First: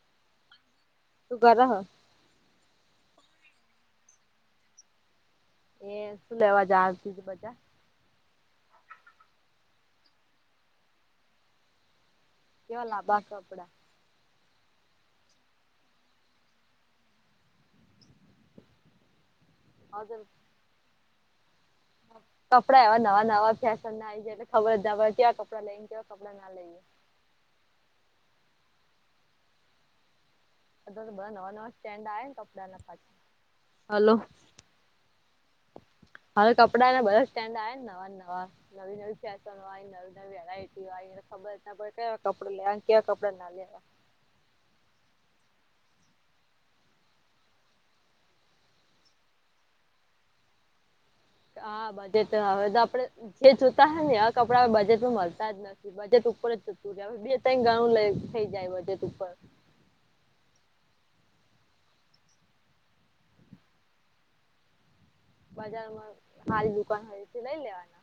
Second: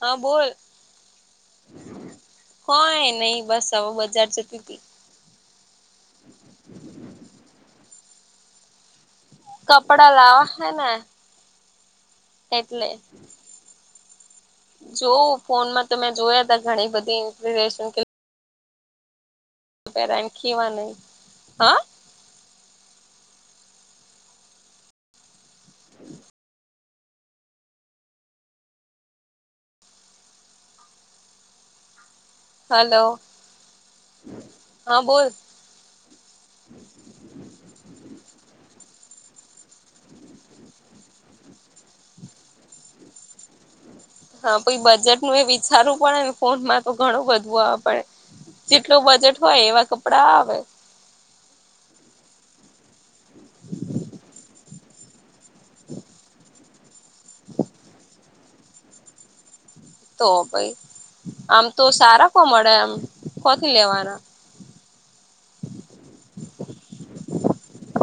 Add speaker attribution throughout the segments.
Speaker 1: હા બોલ
Speaker 2: શું કર હ
Speaker 1: કોય નહી બસ હવે બજાર જતી હતી
Speaker 2: એ શું લેવા જાવ તું બધા
Speaker 1: કપડા લાવવા હે ને
Speaker 2: કેવા
Speaker 1: એટલે
Speaker 2: લાંબા કપડા
Speaker 1: જો ફોનમાં તો મેં જોયા ત ઘણી બધી ઇન્સ્પિરેશન
Speaker 2: હવે
Speaker 1: પરામ ખીવા નહી હા
Speaker 2: કપડા એવા નવા નવા ફેશન ના આવી જાય એટલે ખબર જ ના પડે કે્યાં કપડા લઈએને કેવા કપડા ના લઈએ ને ન સ્ટેન્ કપડા પા
Speaker 1: હલો
Speaker 2: હલો
Speaker 1: હા બોલ
Speaker 2: હવે કપડા બ સ્ટન્ ખબર જ ના પડે કે કપડો લેવા કેવા કપડા ના લેવા
Speaker 1: હા પઈ બજેટ નું એ વિચારવું પડેને ફોનમાં તો ઘણું બધું આવે પડે જેટલું બજેટ હોય એવા કપડાં આવે
Speaker 2: હા બજેટ હવે તો આપડે જે જોતા હ ને આ કપડાં બજેટમાં મળતા જ નથી. બજેટ ઉપર જતું બે ત ગણું લ થઈ જાય બજેટ ઉપર
Speaker 1: તો ભાઈ આમ તો સારા કો મળે આમ કોથી લેવાના
Speaker 2: બજાર માં સારી દુકાન હોય તે લઈ લેવાના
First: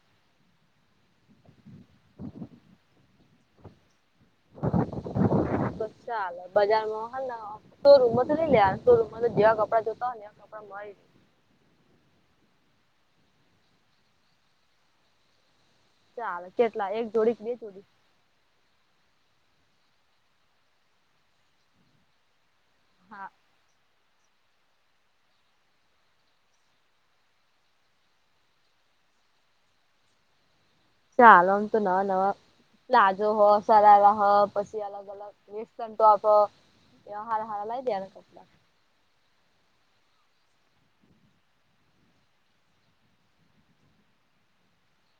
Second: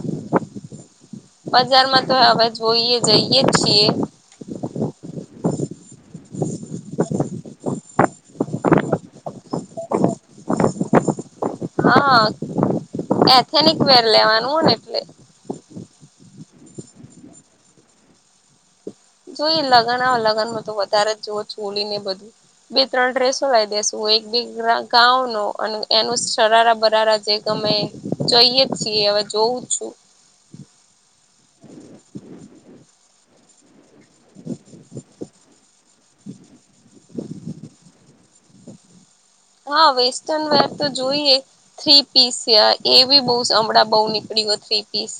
Speaker 1: બજાર માં તો હવે જોઈએ જઈએ છીએ.
Speaker 2: બસ ચાલ બજારમાં હો હ તો રૂમમાંથી નઈ લે તો રૂમમાં તો જેવા કપડા જોતા હોય ને એવા કપડા મળી.
Speaker 1: હા એથેનિક વર લેવાનું હો ને એટલે
Speaker 2: ચાલ કેટલા એક જોડી કે બે જોડી
Speaker 1: જોઈ લગ્ન આવે લગ્નમાં તો વધારે જ જોવ છ ઓલી ને બધું બે ત્રણ
Speaker 2: હા
Speaker 1: ડ્રેસો લાવ દેસ તું એક બે ગાં નો અને એનું સરારા બરાારા જે ગમે જોઈએ જ છીએ હવે જોવું છું.
Speaker 2: ચાલવામ તો નવા નવા પ્લાઝો હ સરારા હ પછી અલગ અલગ તો આપ વ્યવહાર હારા લઈ દેનું કપડા
Speaker 1: હા વેસ્ટર્ન વેર તો જોઈએ. થ્રી પીસ છે એ બી બઉ હણાં બઉુ નીકળી હો થ્રી પીસ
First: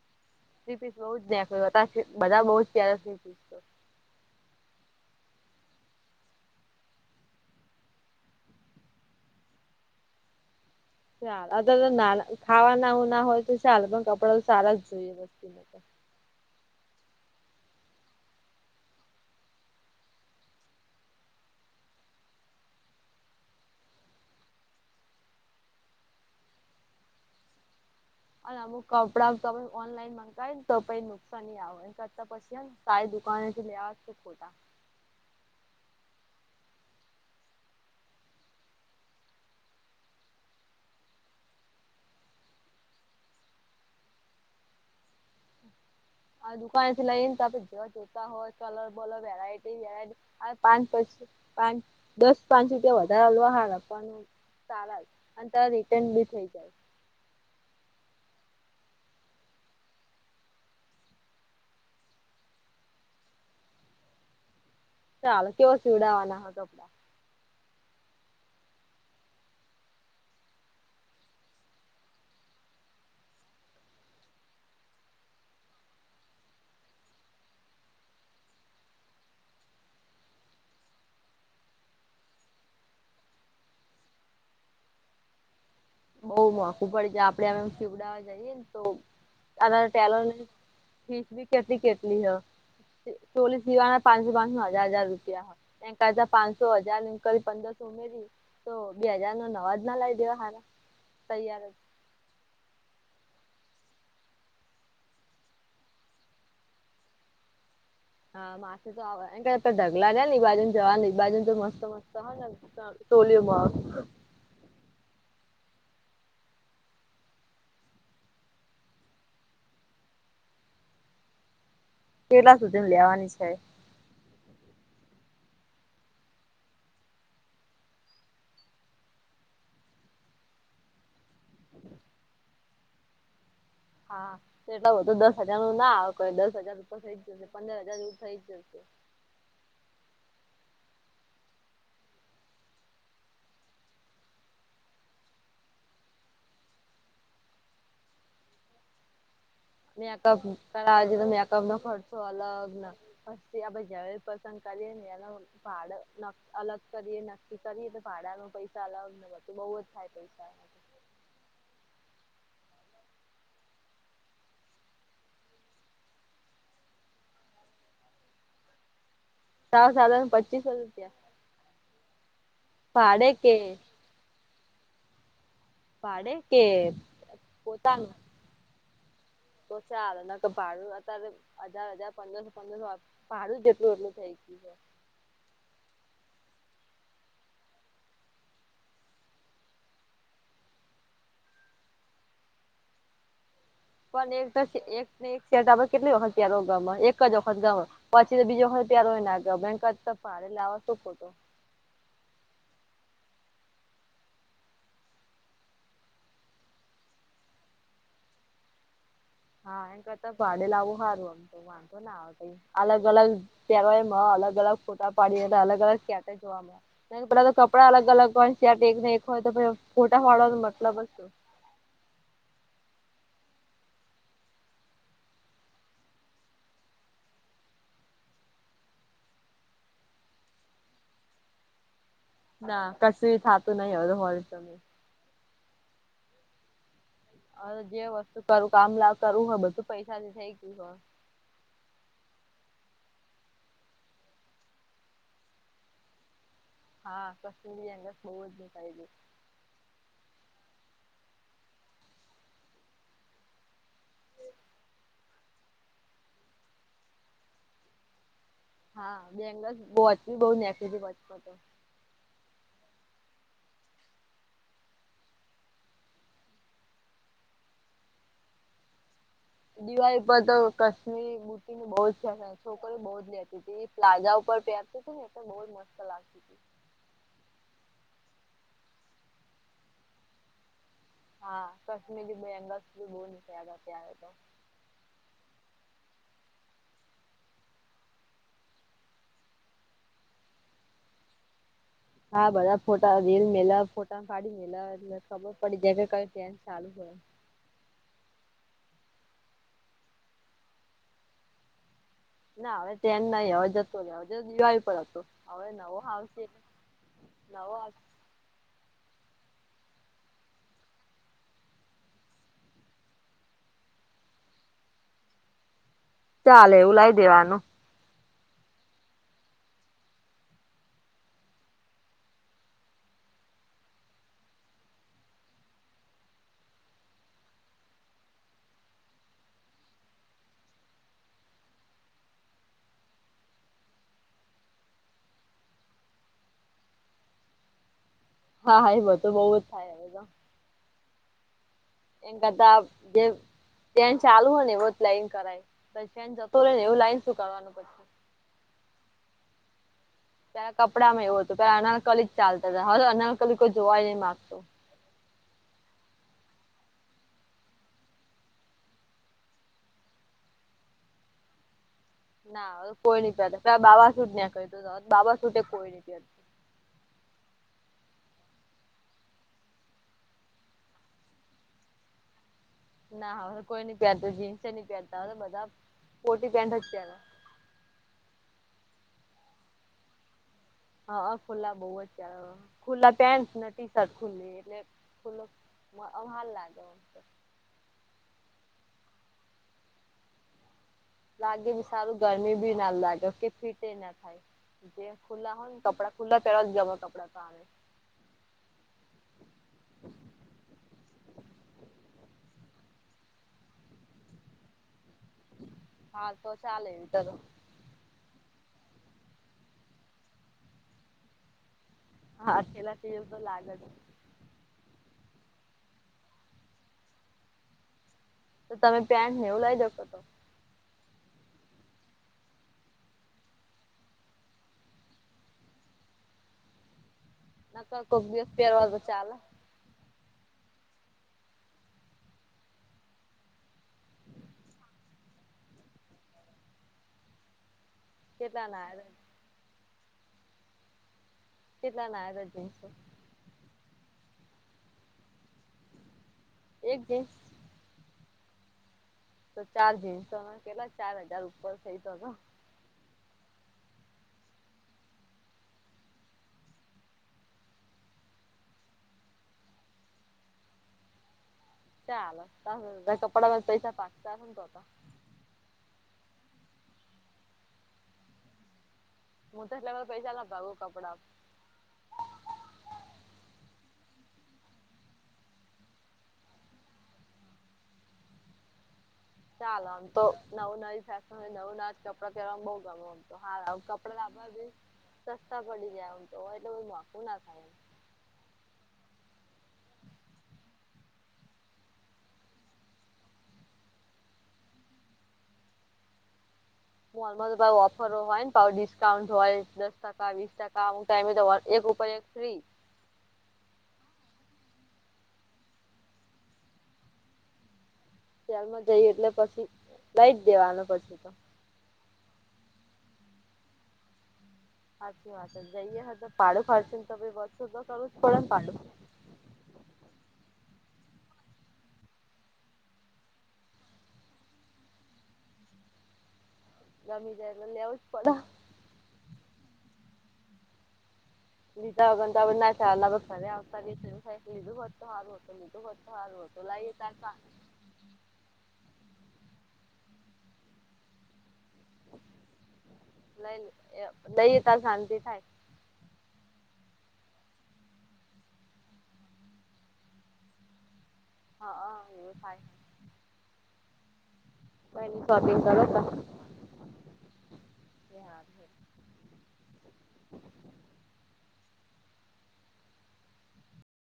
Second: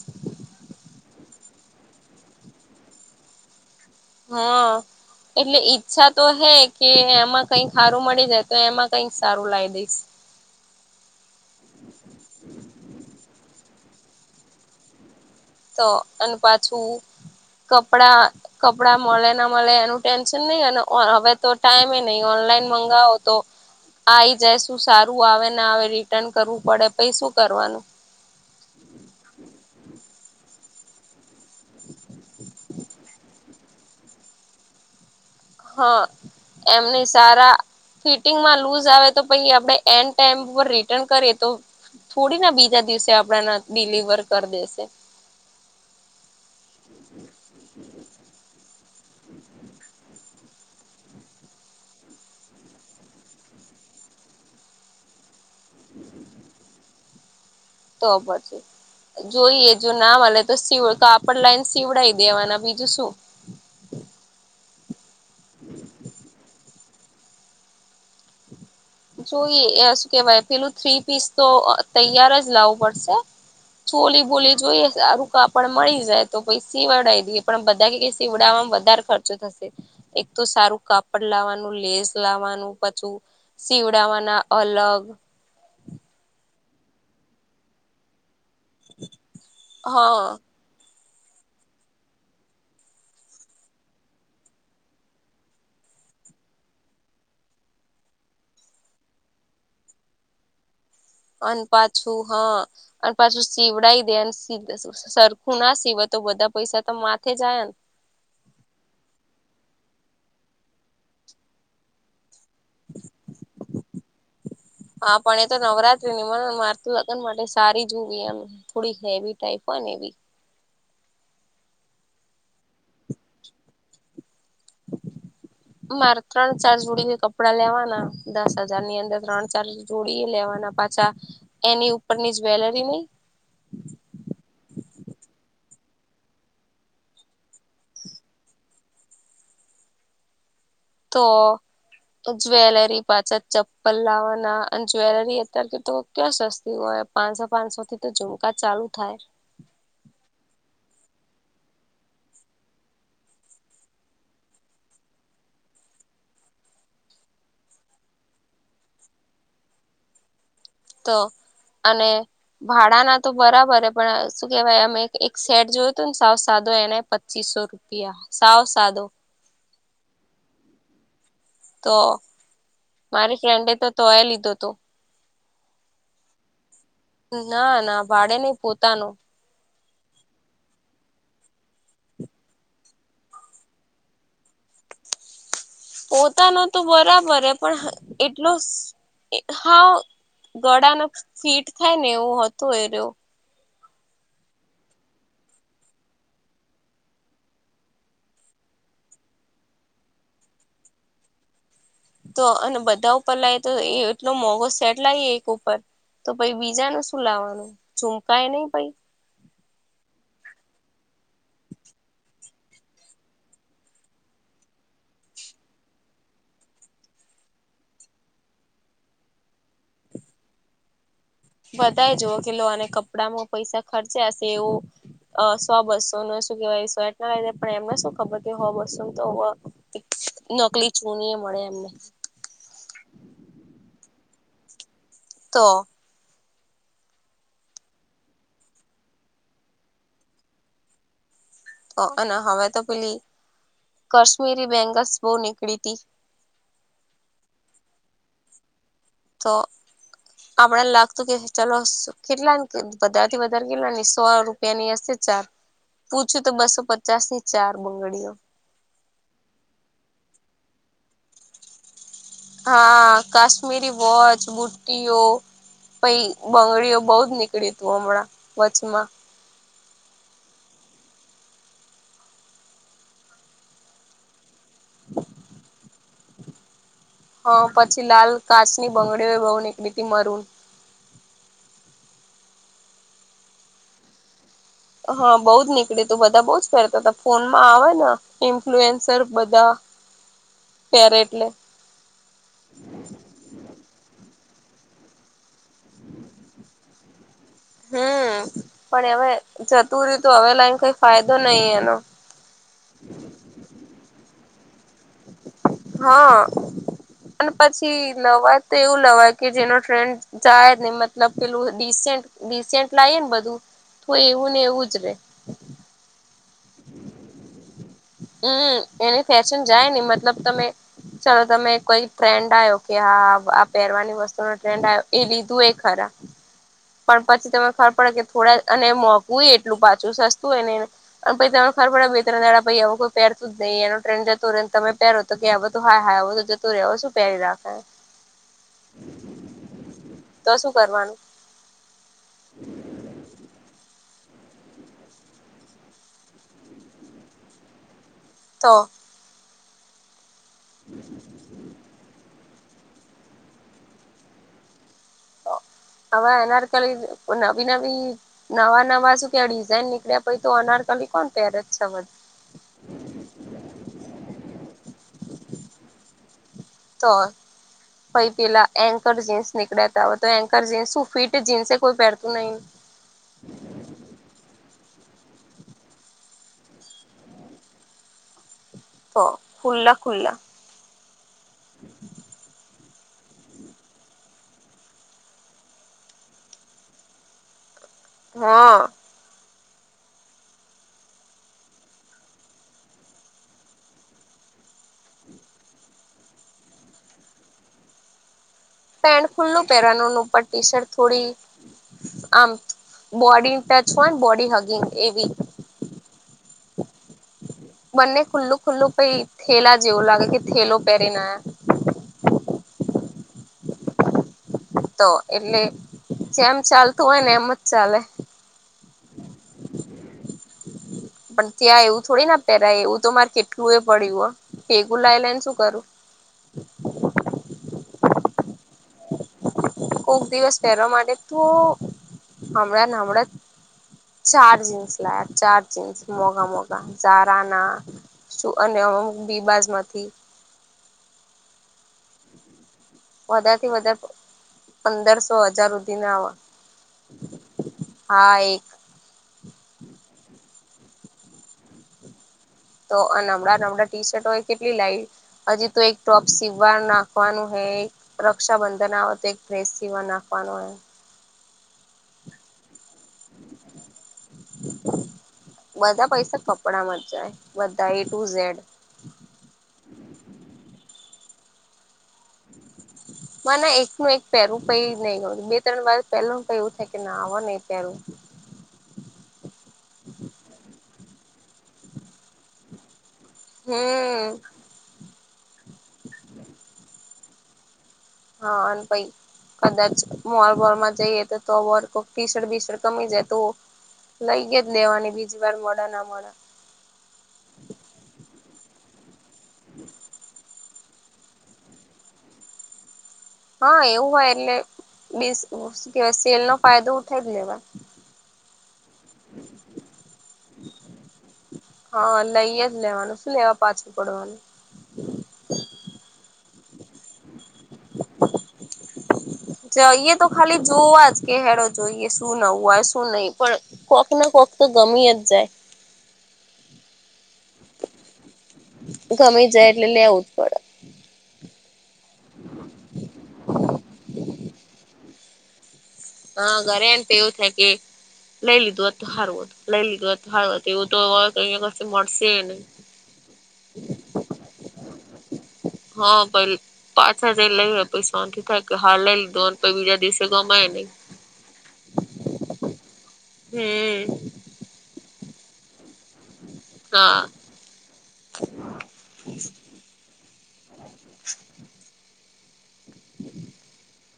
Speaker 2: સ્્રીપીસ બહુ જ નનેખ્યું હતા બધા બહુ જ પ સ્્રીપીસ
Speaker 1: હા એટલે ઈચ્છા તો હે કે એમાં કઈ સારું મળી જાય તો એમાં કઈક સારું લાવી દઈશ.
Speaker 2: ચાલ અ ત તો ના ખાવાના ઉું ના હોય તો ચાલ પણ કપડાં તો સારા જ જોઈએ વસ્તીમાં.
Speaker 1: તો અને પાછું કપડા કપડા મળે ના મળે એનું ટેન્શન નહી અને હવે તો ટાઈમે નહીિ ઓનલાઈન મંગાવો તો આવી જાય શું સારું આવે ને આવે રિટર્ન કરવું પડે પછ શું કરવાનું.
Speaker 2: અને અમુક કપડા તમે ઓનલાઈન મગાવયને તો પણ સની આવ કરતા પછીને સાઈ દુકાાનથી લત કે ખોટા
Speaker 1: હા એમની સારા ફિટિંગમાં લુઝ આવે તો પછ આપણે એન્ડ ટાઈમ રિટર્ન કરીએ તો થોડી ના બીજા દિવસે આપડાને ડડીલિવર કરી દેશે.
Speaker 2: આ દુકાન થી લઈ ને તો આપડે જ જોતા હોય કલર બોલર વેરાયટી પાંચ પી પાંચ દસ પાંચ રૂપિયા વધારે લોહાાર આપવાનું. સારા જ અને ત રિટર્ન બી થઇ જાય.
Speaker 1: તો પ છે. જોઈએ જો ના મળે તો કાપડ લાઈને સીવડઈ દેવાના બીજું શું.
Speaker 2: ચાલો કેવો સીવડાવવાના હો કપડાં
Speaker 1: જોઈએ એ શું કેવાય પેલું થ્રી પીસ તો તૈયાર જ લાવું પડશે. ચોલી બોલી જોઈએ આ રુંકા પણ મળી જાય તો પછ સવાડાવ દઈએ પણ બધા પીવડામાં વધારે ખર્ચો થશે. એક તો સારું કપડ લાવવાનું લેઝ લાવવાનું પછું. સીવડાવાના અલગ
Speaker 2: બહ મોકું પડે છે આપડે આમમીવડાાવવા જઈએ ને
Speaker 1: હા
Speaker 2: તોટે ફીસ ભી કેટલી કેટલી હ ચોલીસીવાના પાંચસો પાંચસ નો હજાર હજાર રૂપિયા એકાતા પાંચસો હજાર ક પંદરસો ઉમેરી તો બે હાજાર નો નવાજ ના લઈ દેવા સારા
Speaker 1: અને પાછું હા અને પાછું સીવડી દે અને સીધ. સરખું ના સિવાય તો બધા પૈસા તો માથે આયા
Speaker 2: હા માથે તો આવેમે ઢગલા ને નેઈ બાજુને જવા ને ઈ બાજુ તો મસ્ત મસ્ત હોય ને તોલ્યમાં
Speaker 1: હા પણ એ તો નવરાત્રી ની મને મારતું લગ્ન માટે સારી જોવી એમ થોડી હેવી ટાઈઇપ હો ને એવી
Speaker 2: કેેલા સુધી લેવાની છે. [inaudible]
Speaker 1: મારે ત્રણ ચાર જોડીને કપડાં લેવાના દસ હજાર ની અંદર ત્રણ ચારજ જોડીએ લેવાના પાછા એની ઉપરની જ્વેલરી નહી.
Speaker 2: હા તોટલા બધ તો દસ હજાર નું ના આવે દસ હજાર રૂપર થઈ જશે પંદર હજાર એવું થઇ જશે.
Speaker 1: તો જ્વેલરી પાછા ચપ્પલ લાવવાના અને જ્વેલરી અત્યારે કે તો ક્યાં સસ્તી હોય પાંચસો પાંચસો થી તો ઝુમકા ચાલુ થાય.
Speaker 2: મેકઅપ કર છે તો મેકઅપ નો ખર્ચો અલગ ને પછી આ જ પસંદ કરીએ ને એ ભાડ અલગ કરીએ નક્કી કરીએ તો ભાડા ન પૈસા અલગ નથી. તું બઉુ જ થાય પૈસા
Speaker 1: તો અને અને ભાડા ના તો બરાબર હ પણ શું કેહેવાય અમે એક સેટ જોયું હતું ને સાવ સાદો એને પચીસો રૂપ પ સાવ સાદો
Speaker 2: સા સાધાર પચીસો રૂપિયા
Speaker 1: તો
Speaker 2: ભાડે
Speaker 1: મારી
Speaker 2: કે
Speaker 1: ફ્રેન્ડે તો તોય લીધો હતોું
Speaker 2: પાડે કે
Speaker 1: ના ના
Speaker 2: પોતાનું
Speaker 1: ભાડે નઈ પોતાનું
Speaker 2: તો ચાલ કે ભાડું અત્યારે હજાર હજાર પંદરસો પંદરસો પાાડું જ જેટલું એટલું થઈ ગયું છે.
Speaker 1: પોતાનો તો બરાબર હ પણ એટલો હા ગળા ન ફીટ થાય ને એવું હતું એ રહવ
Speaker 2: પણ એક એકને એક સેટ આપણે કેટલી વખત ત્યાર ગમે એક જ વખત ગમે પછી તો બીજી વખત પેરવો નાગમે એના કરતા ભાડે લાવે શુ ખોટો
Speaker 1: તો અને બધા ઉપર લાવ તો એ એટલો મોંઘો સેટ લાવએ એક ઉપર તો પછ બીજા ન શું લાવવાનું ચમકાય નહી પ
Speaker 2: હા એ કરતા ભાડે લાવવું સારું એમ તો વાંધો અલગ અલગ તહેવા અલગ અલગ ફોટા પાડી અલગ અલગ ક્યાંટે જોવા મળે. ના પેલા તો કપડા અલગ અલગ હોય ચ એક ને એક હોય તો પછ ફોટા પાડવાનો મતલબ શું
Speaker 1: બધાય જો કે લો આને કપડામાં પૈસા ખર્ચ્યા હશે એઓ સો બસો ને શું કેવાય એટલા લ એમને શું ખબર કે હો બસોમ તો નકલી ચૂની એ મળે એમને,
Speaker 2: ના કસું થાતું નહી હવે તો હો રૂપિયા મયે.
Speaker 1: તો
Speaker 2: હવે જે વસ્તુ કરું કામ લા કરવું હોય બધું પૈસા થી થઈ ગયું હ.
Speaker 1: હ અને હવે તો પેલી કાશ્મીરી બેંગલ્સ બવ નીકળી હતી.
Speaker 2: હા કશ્મિરી બેંગ્લસ બહુ નિકરેલી [unintelligible]
Speaker 1: તો આપડેને લાગતું કે ચલો કેટલા ને વધારે થી વધારે કેટલા ને સો રૂ પિયાની હશે ચાર પૂછ્યું તો બસો પચાસ ની ચાર બંગડીઓ
Speaker 2: હા બેંગસ વોચ બી બવ નેકળી તી વર્ચમાં તો.
Speaker 1: હા કાશ્મીરી વોચ બુટ્ટીઓ પઈ બંગડીઓ બઉ જ નીકળીયુ તું હમણાં વચમાં
Speaker 2: દિવાળી પર તો કશ્મીરી બૂટી બહુ જ છે ને છોકરીઓ બહુ જ લેતી હતી પ્લાઝા ઉપર પેરતીતિ ને એટેલ તો બહુ જ મસ્ત લાગતી. હતી.
Speaker 1: હ પછી લાલ કાચની બંગડીઓ બહુ નીકળી તી મરુંન.
Speaker 2: હા કશ્મીરી બેંગલ્સ બી બહુ નિકળ્યા તા ત્યારે તો
Speaker 1: હા બઉુ જ નીકળીયું તું બધા બઉ જ પેરતા હતા ફોન માં આવે ન ઇન્ફ્લુએન્સર બધા પેરે એટલે
Speaker 2: હા બધા ફોટા રીલ મેલા ફોટા પાડી મેલા એટલે ખબર પડી જાય કે કયુ ટ્રેન્ડ ચાલુ છ.
Speaker 1: હમ્મ પણ હવે જતુંરિયુ તો હવે એને કઈ ફાયદો નઈ એનો.
Speaker 2: ના હવે ટ્રેન્ડ નહી હવે જતો રયો દિવાળી પર હવે નવો
Speaker 1: હા
Speaker 2: આવશે
Speaker 1: પણ
Speaker 2: નવો આવશે.
Speaker 1: પછી લવાય તો એવું લવાય કે જેનો ટ્રેન્ડ જાય નઈ મતલબ પેલું રિસેન્ટ રિસેન્ટ લાઈએ ને બધું તો એવું ને એવું જ રે.
Speaker 2: ચાલે એવું લાઈ દેવાનું.
Speaker 1: હમ્મ એની ફેશન જાય ને મતલબ તમે ચાલો તમે કોઈ ટ્રેન્ડ આવ્યો કે હા આ પહેરવાની વસ્તુ નો ટ્રેન્ડ આવ્યો એ લીધું એ ખરા
Speaker 2: [inaudible]
Speaker 1: પણ પછી તને ખબર પડે કે થોડા અને મોંઘું એટલું પાછું સસ્તુંએ નઈ. અને પઈ તને ખબર પડે બે ત્રણ દાડા પઈ હવ કોક પહેરતું જ નહીં એનો ટ્રેન જતો રહ્યો તમે પહેરો તો કે આવ તો હાય હાય હવ તો જતો રહ્યો હવ શું પહેરી રાખ.
Speaker 2: હા હા એ બધૂ તો બઉ જ થાય. હવે
Speaker 1: તો શું કરવાનું?
Speaker 2: એને કરતા જેન ચાલુ હોય ને એવ જ લાઇન કરાય. પછીને ચેન જતો રહે ને. એવું લાઈન શું કરવાવાનું પછી.
Speaker 1: તો!
Speaker 2: પેલા કપડા માં એવું હતું કે અનારકલી જ ચાલતા હતા હવે અનારકલી કોઈ જોવાય નહી માગતું. [inaudible]
Speaker 1: હવે અનારકલી જ નવી નવી નવા નવા શું કેવાય ડિઝાઇન નીકળ્યા પઈ તો અનારકલી કોણ પેર જ છ
Speaker 2: ના હવે તો કોઈ નઈ પેર પેલા બાબા સૂટ નેકળિયું તું હવે તો બાબા સૂટે કોઈ નઈ પેર
Speaker 1: તો હ પઈ પેલા એન્કર જીન્સ નીકળ્યાતા હોય તો એન્કર જીન્સ શું ફિટ જીન્સે કોઈ પહેરતું નહી.
Speaker 2: ના હા કોઈ નઈ પેર તું જીન્સે નઈ પેરતા બધા પોટી પેન્ટ જ પેર.
Speaker 1: તો ખુલ્લા ખુલ્લા
Speaker 2: હ અ ખુલ્લા બઉ જ પેરહ ખુલ્લા પેન્ટને ટી શર્ટ ખુલ્લી એટલે બોલો હાર લાગે.
Speaker 1: હા.
Speaker 2: લાગે ભી સારું ગરમી બી ના લાગે કે ફીટ ફીટ એના થાય. જે ખુલ્લા હોય ને, કપડા ખુલ્લા પેલા જ ગમ કપડા તોને
Speaker 1: પેન્ટ ખુલ્લુ પહેરાવાનું ને ઉપર ટી-શર્ટ થોડી. આમ બોડી ટચ હો ને. બોડી હગિંગ એવી.
Speaker 2: હા તો ચાલે.
Speaker 1: બંને ખુલ્લું ખુલ્લું કઈ થેલા જેવું લાગે, કે થેલો પહેરીને આયા.
Speaker 2: હા થેલા જેવુ તો લાગ જ.
Speaker 1: તો એટલે જેમ ચાલતું હોય ને, એમ જ ચાલે.
Speaker 2: તો તમે પેન્ટનેવું લાવી દઇ તો તો.
Speaker 1: પણ ત્યાં એવું થોડી ના પહેરાય. એવું તો મારે કેટલું એ પડ્યું હ. ભેગું લાવી લાવીને શું કરું?
Speaker 2: નકર કોક દિવસ પેરવા દે તો ચાલે?
Speaker 1: કોક દિવસ પહેરવા માટે તો.. હમણા ને હમણાં જ ચાર જીન્સ લાયા. ચાર જીન્સ. મોગા મોગા જારા આ. શું,
Speaker 2: કેટલા
Speaker 1: અને
Speaker 2: ના આયા
Speaker 1: અમુક બીબાજ માંથી,
Speaker 2: કેટલા ના આયાતા જીન્સ તો?
Speaker 1: વધારે થી વધારે પંદરસો હજાર હુધીના આવ..
Speaker 2: એક જીન્સ
Speaker 1: હા એક.
Speaker 2: તો ચાર જીન્સોના કેલાલા? ચાર હજાર ઉપર થઇ તો ગયા.
Speaker 1: તો નબળા નબળા ટી શર્ટો એ કેટલી લાઈ? હજી તો એક ટોપ સીવા નાખવાનું હૈ. રક્ષાબંધન આવે તો એક ડ્રેસ સીવા નાખવાનો હે.
Speaker 2: ચાલ ઊંધા કપડામાં પૈસા પાાગતા તો.
Speaker 1: બધા પૈસા કપડામાં જ જાય બધા એ ટુઝેડ.
Speaker 2: હું તો એટલે પૈસા ના ભાગું કપડા.
Speaker 1: મને એક ન એક પહેરું કઈ નઈ ગમે. બે ત્રણ વાર પહેરુ કઈ એવું થાય કે ના આવ નઈ પહેરું.
Speaker 2: ચાલ આમ તો નવું નવી ફેશનય નવું નવા કપડા પહેરવામાં બઉુ ગમે. તો હા કપડા
Speaker 1: હમ
Speaker 2: લાબા બી સસ્તા પડી જાય એમ તો હોય એટલે મોકું ના થાય એમ.
Speaker 1: હા અને પહિ કદાચ મોલ વોલમાં જઈએ તો ટીસર્ટ બીસર્ટ કમી જાય તો લઈએે જ લેવાની બીજી વાર મળ ના મળ.
Speaker 2: મોલમાં તો ઓફરો હોય ને પાહુ ડિસ્કાઉન્ટ હોય. બાવીસ ટકા અમુક ટાઈમે તો એક ઉપર એક ફ્રી.
Speaker 1: હા એવું હોય એટલે બસ શું કેવાય, સેલ નો ફાયદો ઉઠાવી લેવાનો.
Speaker 2: ત્યાલમાં જઈ એટલે પછી લ [unintelligible] ઈટ દેવાનું પછી તો
Speaker 1: હા લઈએે જ લેવાનું શું લેવા પાછું પડવાનું
Speaker 2: હાચું વાત જઈએ તો પાડું ફાચ ને તો બસો [unintelligible] તો કરવું જ પડેને પાડું
Speaker 1: જઈએ તો ખાલી જોવા જ કે હેડો જોઈએ શું નવું હોય શું નહી. પણ કોક ને કોક તો ગમીય જ જાય.
Speaker 2: રમી જાય તો લેવું જ પડ.
Speaker 1: ગમી જાય એટલે લેવું જ પડે.
Speaker 2: લીધા વગર તો હવે ના ચાલે હવે ઘરે આપવા કે લીધું હોત હોત તો હારું
Speaker 1: હા
Speaker 2: હતું
Speaker 1: ઘરે
Speaker 2: લઈએ
Speaker 1: એમ ત
Speaker 2: તાર
Speaker 1: એવું થાય કે, લઈ લીધું હોત, તો હારું હોત. લઈ લીધું હોત તો હારું હોત. એવું તો અહીં કશે મળશે.
Speaker 2: લઈ લઈએ તારે શાંતિ થાય.
Speaker 1: હા ખરું જ પાછા જઈને લઈએ તો શાંતિ થાય કે, હા લઇ લીધું હોત બીજા દિવસે ગામ હોય ની.
Speaker 2: હા હ એવ થાય.
Speaker 1: હમ
Speaker 2: શોપિંગ કરો તો.
Speaker 1: હા
Speaker 2: [inaudible]